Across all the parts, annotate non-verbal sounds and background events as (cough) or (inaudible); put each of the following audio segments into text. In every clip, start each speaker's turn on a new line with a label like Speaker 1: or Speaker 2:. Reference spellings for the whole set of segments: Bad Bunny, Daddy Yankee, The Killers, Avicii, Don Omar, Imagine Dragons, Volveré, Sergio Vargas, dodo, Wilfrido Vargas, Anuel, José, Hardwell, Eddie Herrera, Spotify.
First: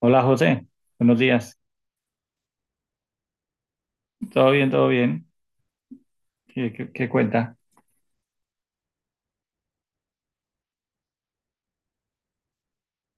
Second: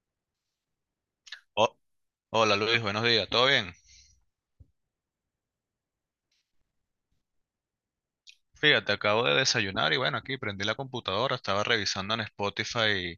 Speaker 1: Hola José, buenos días.
Speaker 2: Ho- Hola Luis, buenos días, ¿todo bien?
Speaker 1: ¿Todo bien? ¿Todo bien? ¿Qué cuenta?
Speaker 2: Fíjate, acabo de desayunar y bueno, aquí prendí la computadora, estaba revisando en Spotify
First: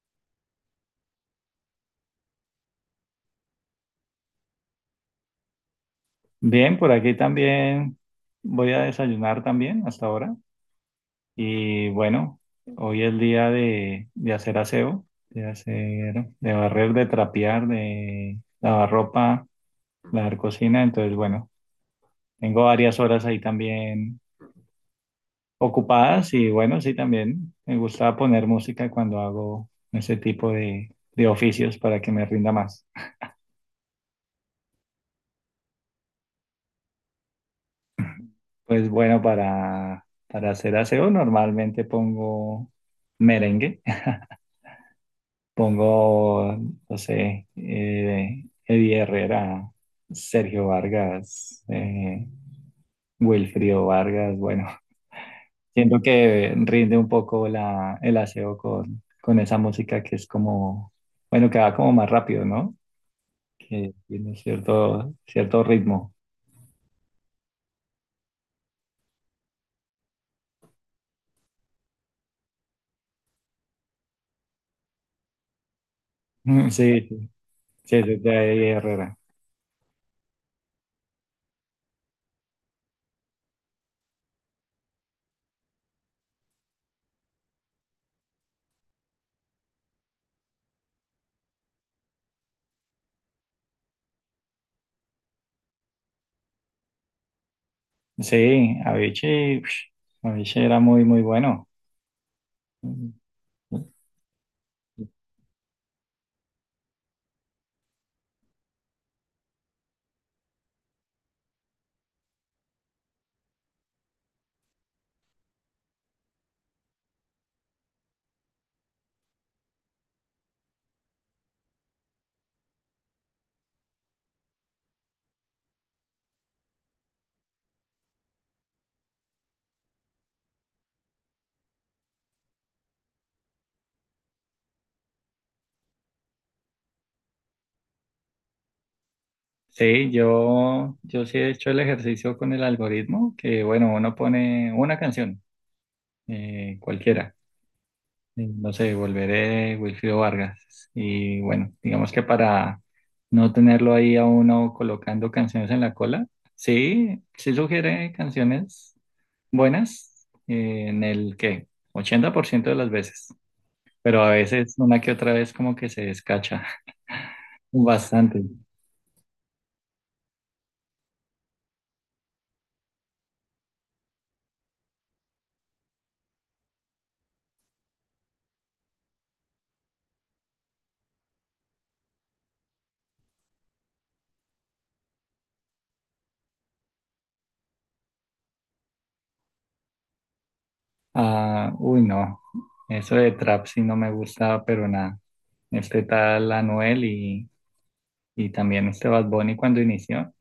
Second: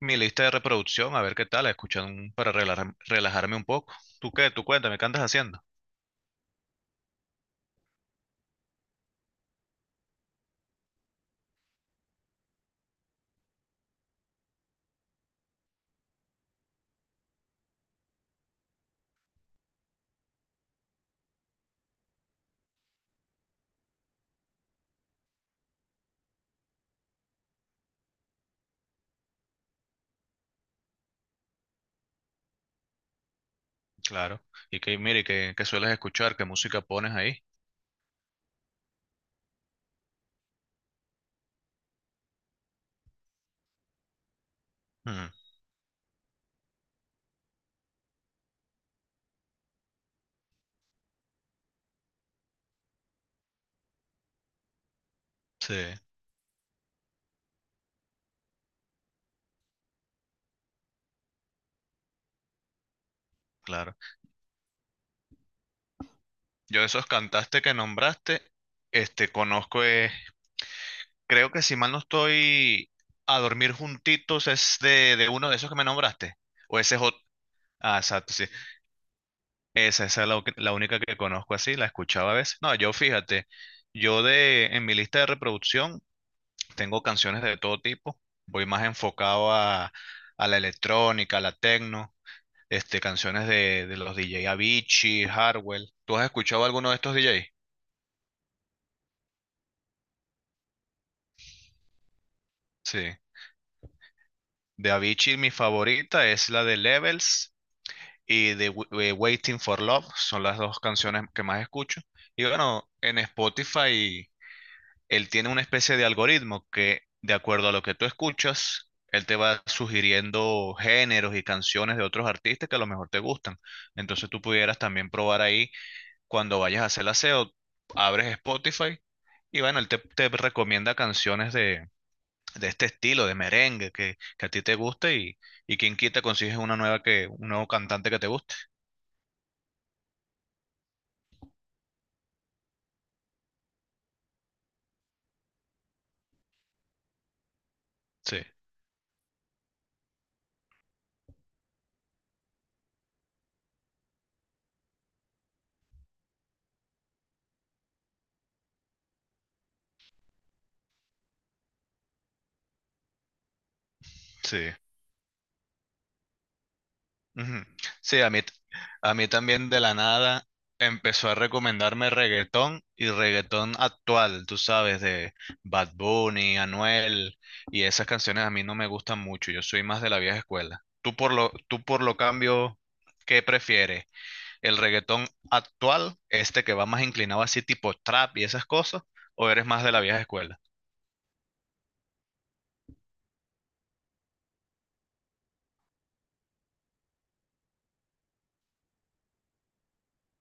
Speaker 2: mi lista de reproducción, a ver qué tal, escuchando para relajarme un poco. ¿Tú qué? ¿Tú cuéntame qué andas haciendo?
Speaker 1: Bien, por aquí también voy a desayunar también hasta ahora. Y bueno, hoy es día de hacer aseo, de hacer, de barrer, de trapear, de lavar ropa, lavar cocina. Entonces, bueno, tengo varias horas ahí también ocupadas y bueno, sí, también me gusta poner música cuando hago ese tipo de oficios para que me rinda más.
Speaker 2: Claro. Y que mire, ¿qué sueles escuchar? ¿Qué música pones ahí?
Speaker 1: Pues bueno, para hacer aseo normalmente pongo merengue, (laughs)
Speaker 2: Mm,
Speaker 1: pongo, no sé, Eddie Herrera, Sergio Vargas, Wilfrido Vargas, bueno, (laughs)
Speaker 2: sí,
Speaker 1: siento que rinde un poco la, el aseo con esa música que es como, bueno, que va como más rápido, ¿no? Que
Speaker 2: claro.
Speaker 1: tiene cierto, cierto ritmo.
Speaker 2: Yo esos cantaste que nombraste, este, conozco, creo que si mal no estoy, A Dormir Juntitos es de uno de esos que me nombraste,
Speaker 1: (laughs)
Speaker 2: o ese
Speaker 1: Sí,
Speaker 2: es otro.
Speaker 1: sí, sí,
Speaker 2: Ah,
Speaker 1: es
Speaker 2: exacto, sí.
Speaker 1: de Eddie Herrera.
Speaker 2: Esa es la única que conozco así, la escuchaba a veces. No, yo fíjate, yo de en mi lista de reproducción tengo canciones de todo tipo. Voy más enfocado a la electrónica, a la techno, este, canciones de los DJ Avicii, Hardwell. ¿Tú has escuchado alguno de estos DJ?
Speaker 1: Sí, Avicii, ush, Avicii era muy, muy bueno.
Speaker 2: Sí. De Avicii mi favorita es la de Levels y de Waiting for Love. Son las dos canciones que más escucho. Y bueno, en Spotify, él tiene una especie de algoritmo que, de acuerdo a lo que tú escuchas, él te va sugiriendo géneros y canciones de otros artistas que a lo mejor te gustan. Entonces tú pudieras también probar ahí cuando vayas a hacer el aseo, abres Spotify y bueno, él te recomienda canciones de este estilo, de merengue, que a ti te guste, y quien quita consigues una nueva que, un nuevo cantante que te guste.
Speaker 1: Sí, yo sí he hecho el ejercicio con el algoritmo, que bueno, uno pone una canción, cualquiera,
Speaker 2: Sí,
Speaker 1: no sé, Volveré, Wilfrido Vargas, y bueno, digamos que para no tenerlo ahí a uno colocando canciones en la cola, sí, sí sugiere canciones buenas, en el que 80% de las veces. Pero a
Speaker 2: sí.
Speaker 1: veces una que otra vez como que se descacha (laughs)
Speaker 2: Ujú. Sí,
Speaker 1: bastante.
Speaker 2: a mí también de la nada empezó a recomendarme reggaetón y reggaetón actual, tú sabes, de Bad Bunny, Anuel, y esas canciones a mí no me gustan mucho, yo soy más de la vieja escuela. Tú por lo cambio, ¿qué prefieres? ¿El reggaetón actual, este que va más inclinado así tipo trap y esas cosas, o eres más de la vieja escuela?
Speaker 1: Ah, uy, no, eso de trap sí no me gusta, pero nada. Este tal Anuel y también este Bad Bunny cuando inició,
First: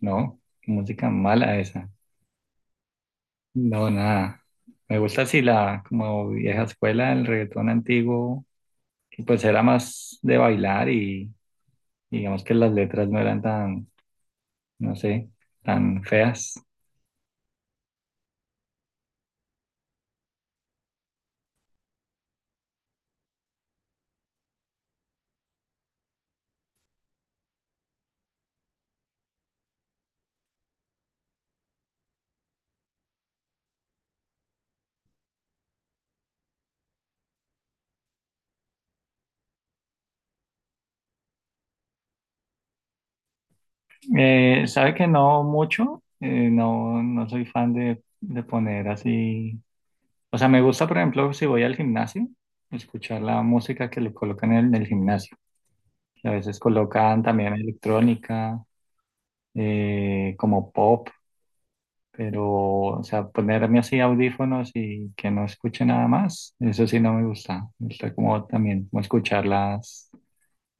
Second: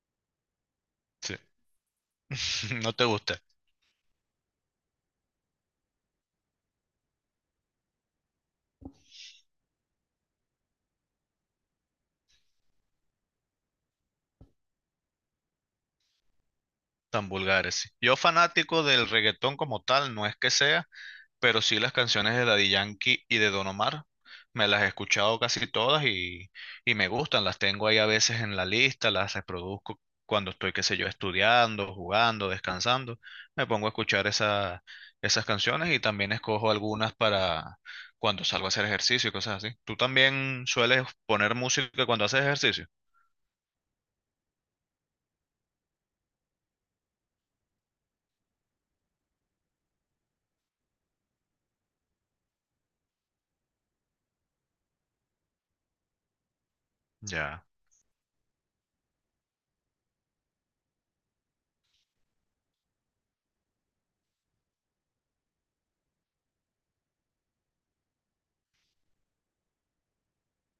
Speaker 1: no, música
Speaker 2: Sí.
Speaker 1: mala esa.
Speaker 2: (laughs) No te gusta,
Speaker 1: No, nada. Me gusta así la como vieja escuela, el reggaetón antiguo, que pues era más de bailar y digamos que las letras no eran tan, no sé, tan feas.
Speaker 2: tan vulgares. Sí. Yo fanático del reggaetón como tal, no es que sea, pero sí las canciones de Daddy Yankee y de Don Omar. Me las he escuchado casi todas, y me gustan. Las tengo ahí a veces en la lista, las reproduzco cuando estoy, qué sé yo, estudiando, jugando, descansando. Me pongo a escuchar esas canciones y también escojo algunas para cuando salgo a hacer ejercicio y cosas así. ¿Tú también sueles poner música cuando haces ejercicio?
Speaker 1: Sabe que no mucho, no, no soy fan de poner así, o sea, me gusta, por ejemplo, si voy al gimnasio, escuchar la música que le colocan en el gimnasio, que a veces colocan también
Speaker 2: Ya.
Speaker 1: electrónica, como pop, pero, o sea, ponerme así audífonos y que no escuche nada más, eso sí no me gusta, me gusta como también como escuchar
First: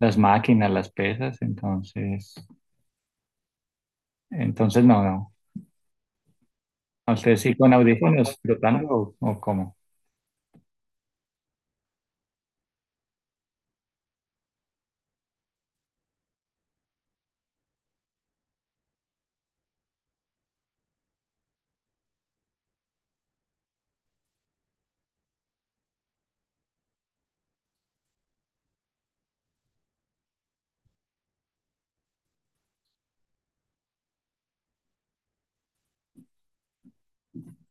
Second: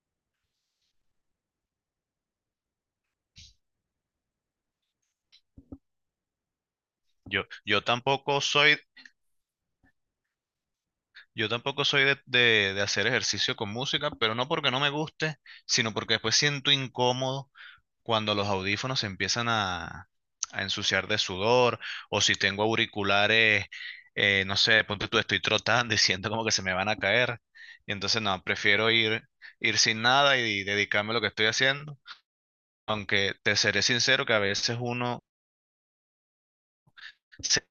Speaker 1: las máquinas, las pesas, entonces, entonces no, no. ¿A usted
Speaker 2: Yo,
Speaker 1: sí con
Speaker 2: yo
Speaker 1: audífonos
Speaker 2: tampoco soy
Speaker 1: flotando o cómo?
Speaker 2: Yo tampoco soy de, de hacer ejercicio con música, pero no porque no me guste, sino porque después siento incómodo cuando los audífonos se empiezan a ensuciar de sudor o si tengo auriculares, no sé, ponte tú, estoy trotando y siento como que se me van a caer. Y entonces no, prefiero ir sin nada y dedicarme a lo que estoy haciendo. Aunque te seré sincero que a veces uno se,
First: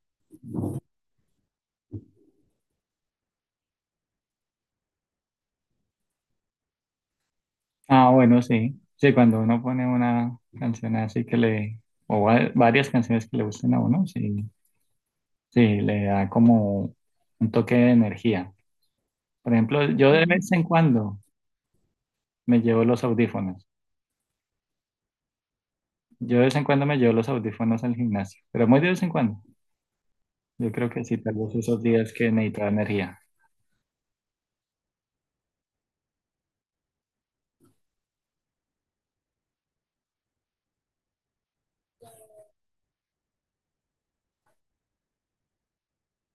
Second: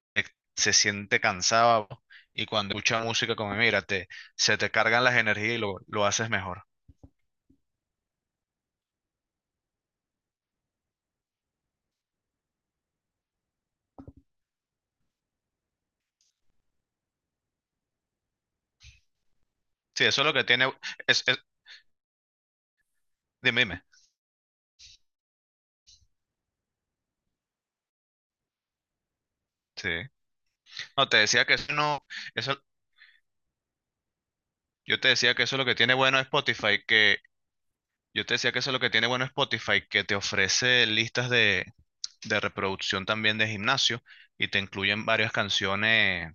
Speaker 2: se siente cansado y cuando escucha música como mira, te, se te cargan las energías y lo haces mejor.
Speaker 1: Ah, bueno, sí. Sí, cuando uno pone una canción así que le, o va- varias canciones que le gusten a uno, sí, sí, le da como un toque de energía. Por ejemplo,
Speaker 2: Sí,
Speaker 1: yo
Speaker 2: eso
Speaker 1: de
Speaker 2: es lo que
Speaker 1: Vez en
Speaker 2: tiene,
Speaker 1: cuando
Speaker 2: es, es-
Speaker 1: me llevo los
Speaker 2: dime,
Speaker 1: audífonos.
Speaker 2: dime.
Speaker 1: Yo de vez en cuando me llevo los audífonos al gimnasio, pero muy de vez en cuando.
Speaker 2: Sí.
Speaker 1: Yo creo que
Speaker 2: No,
Speaker 1: sí,
Speaker 2: te
Speaker 1: tal
Speaker 2: decía
Speaker 1: vez
Speaker 2: que eso
Speaker 1: esos
Speaker 2: no,
Speaker 1: días que
Speaker 2: eso,
Speaker 1: necesito energía.
Speaker 2: yo te decía que eso es lo que tiene bueno Spotify, que yo te decía que eso es lo que tiene bueno Spotify, que te ofrece listas de reproducción también de gimnasio y te incluyen varias canciones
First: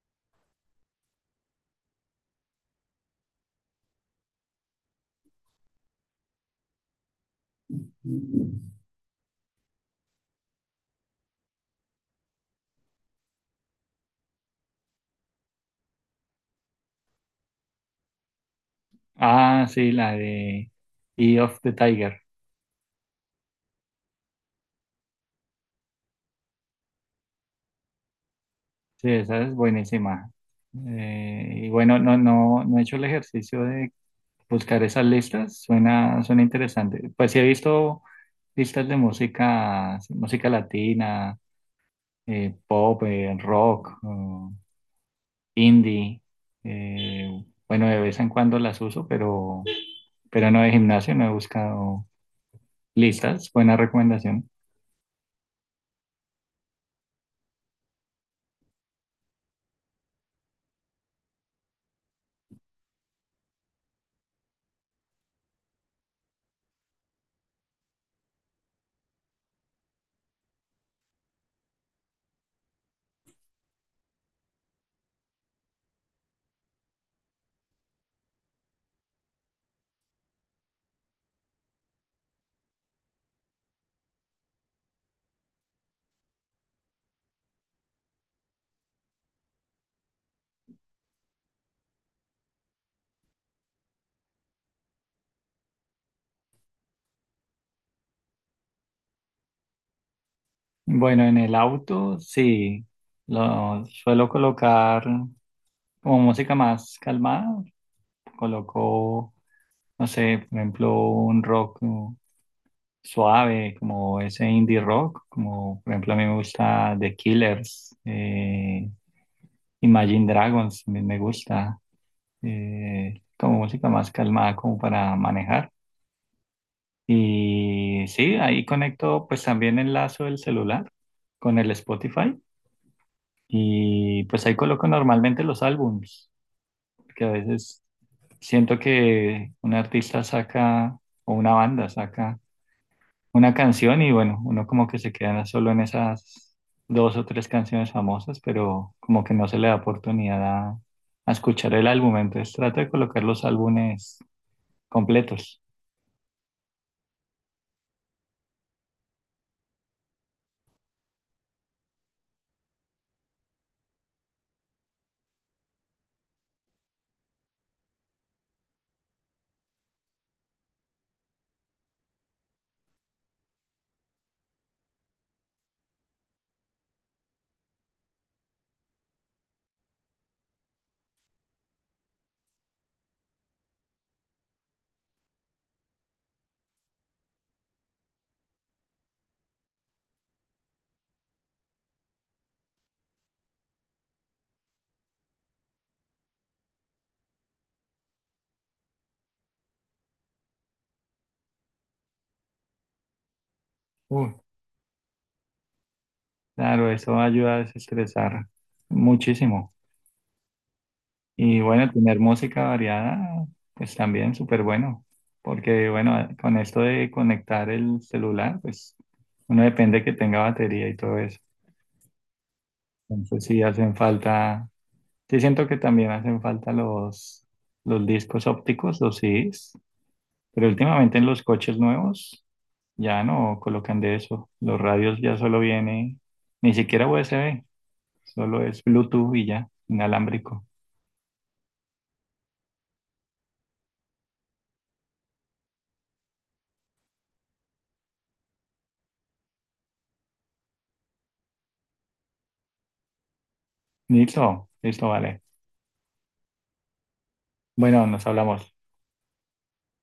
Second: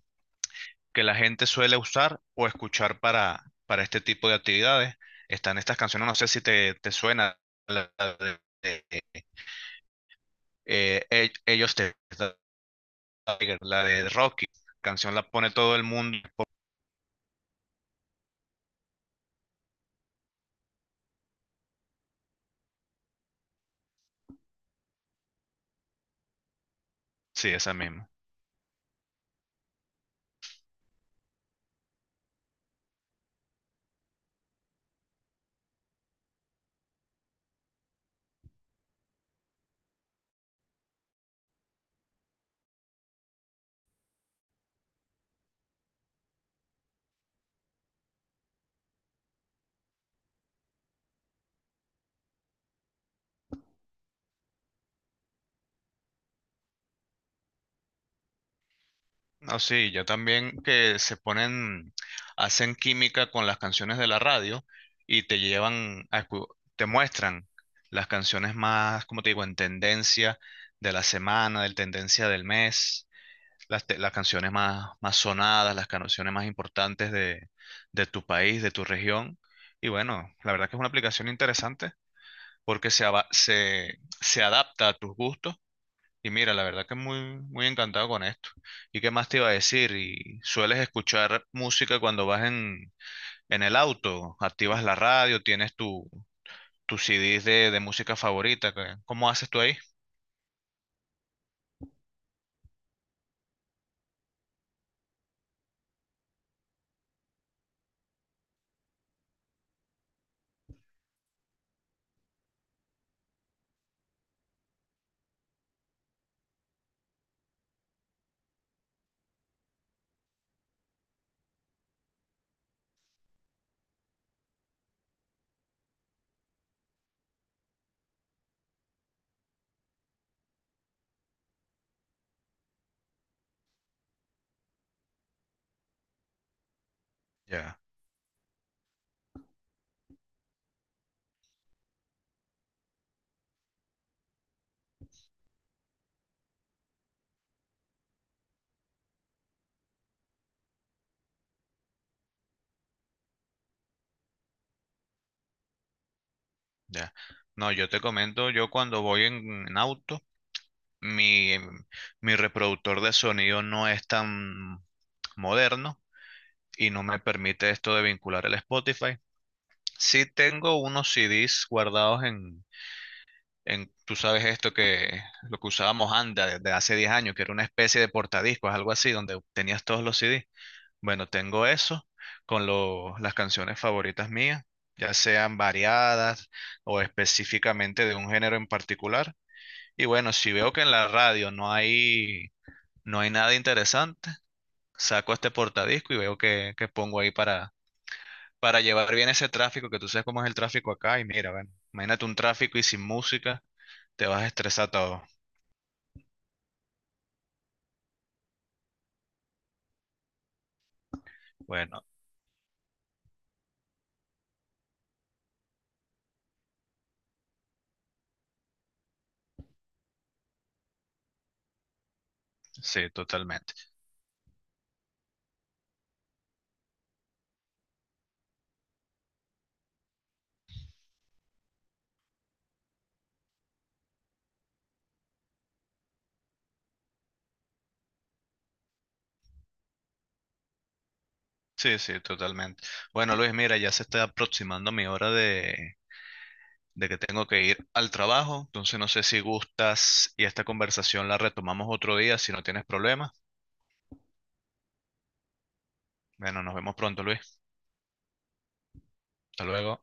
Speaker 2: que la gente suele usar o escuchar para este tipo de actividades. Están estas canciones, no sé si te suena, la de, e- Ellos te, la de Rocky, canción la pone todo el mundo.
Speaker 1: Ah, sí, la de E of the Tiger.
Speaker 2: Sí, esa misma.
Speaker 1: Sí, esa es buenísima. Y bueno, no, no, no he hecho el ejercicio de buscar esas listas, suena, suena interesante. Pues sí he visto listas de música, música latina, pop, rock, indie. Bueno, de vez en cuando las uso, pero no de gimnasio, no he buscado listas. Buena recomendación.
Speaker 2: No, sí, ya también que se ponen, hacen química con las canciones de la radio y te llevan a, te muestran las canciones más, como te digo, en tendencia de la semana, del tendencia del mes, las canciones más, más sonadas, las canciones más importantes de tu país, de tu región. Y bueno, la verdad que es una aplicación interesante porque se, se adapta a tus gustos. Y mira, la verdad que muy encantado con esto. ¿Y qué más te iba a decir? ¿Y sueles escuchar música cuando vas en el auto? ¿Activas la radio? ¿Tienes tu, tus CDs de música favorita? ¿Cómo haces tú ahí?
Speaker 1: Bueno, en el auto sí, lo suelo colocar como música más calmada, colocó, no sé, por ejemplo, un rock como suave, como ese indie rock, como por ejemplo a mí me gusta The Killers, Imagine Dragons, también me gusta, como música más calmada, como para manejar. Y sí, ahí conecto pues también el lazo del celular con el Spotify y pues ahí coloco normalmente los álbums, que a
Speaker 2: Ya,
Speaker 1: veces siento que un artista saca o una banda saca una canción y bueno, uno como que se queda solo en esas dos o tres canciones famosas, pero como que no se le da oportunidad a escuchar el álbum, entonces trato de colocar los álbumes completos.
Speaker 2: ya. No, yo te comento, yo cuando voy en auto, Mi, em, mi reproductor de sonido no es tan moderno y no me permite esto de vincular el Spotify. Sí tengo unos CDs guardados en tú sabes esto que lo que usábamos Anda desde hace 10 años, que era una especie de portadiscos, algo así, donde tenías todos los CDs. Bueno, tengo eso con las canciones favoritas mías, ya sean variadas o específicamente de un género en particular. Y bueno, si veo que en la radio no hay nada interesante, saco este portadisco y veo que pongo ahí para llevar bien ese tráfico, que tú sabes cómo es el tráfico acá y mira, bueno, imagínate un tráfico y sin música, te
Speaker 1: Uy,
Speaker 2: vas a estresar todo.
Speaker 1: claro, eso ayuda a desestresar muchísimo. Y bueno,
Speaker 2: Bueno,
Speaker 1: tener música variada, pues también súper bueno, porque bueno, con esto de conectar el celular, pues uno depende que tenga batería y todo eso.
Speaker 2: sí,
Speaker 1: Entonces sí
Speaker 2: totalmente.
Speaker 1: hacen falta sí, siento que también hacen falta los discos ópticos, los CDs, pero últimamente en los coches nuevos ya no colocan de eso. Los radios ya solo viene, ni siquiera USB, solo es Bluetooth y ya, inalámbrico.
Speaker 2: Sí, sí, totalmente. Bueno, Luis, mira, ya se está aproximando mi hora de que tengo que ir al trabajo, entonces no sé si gustas y esta conversación la retomamos otro día si no tienes problemas.
Speaker 1: Listo, listo, vale.
Speaker 2: Bueno, nos vemos pronto, Luis.
Speaker 1: Bueno, nos hablamos.
Speaker 2: Hasta luego.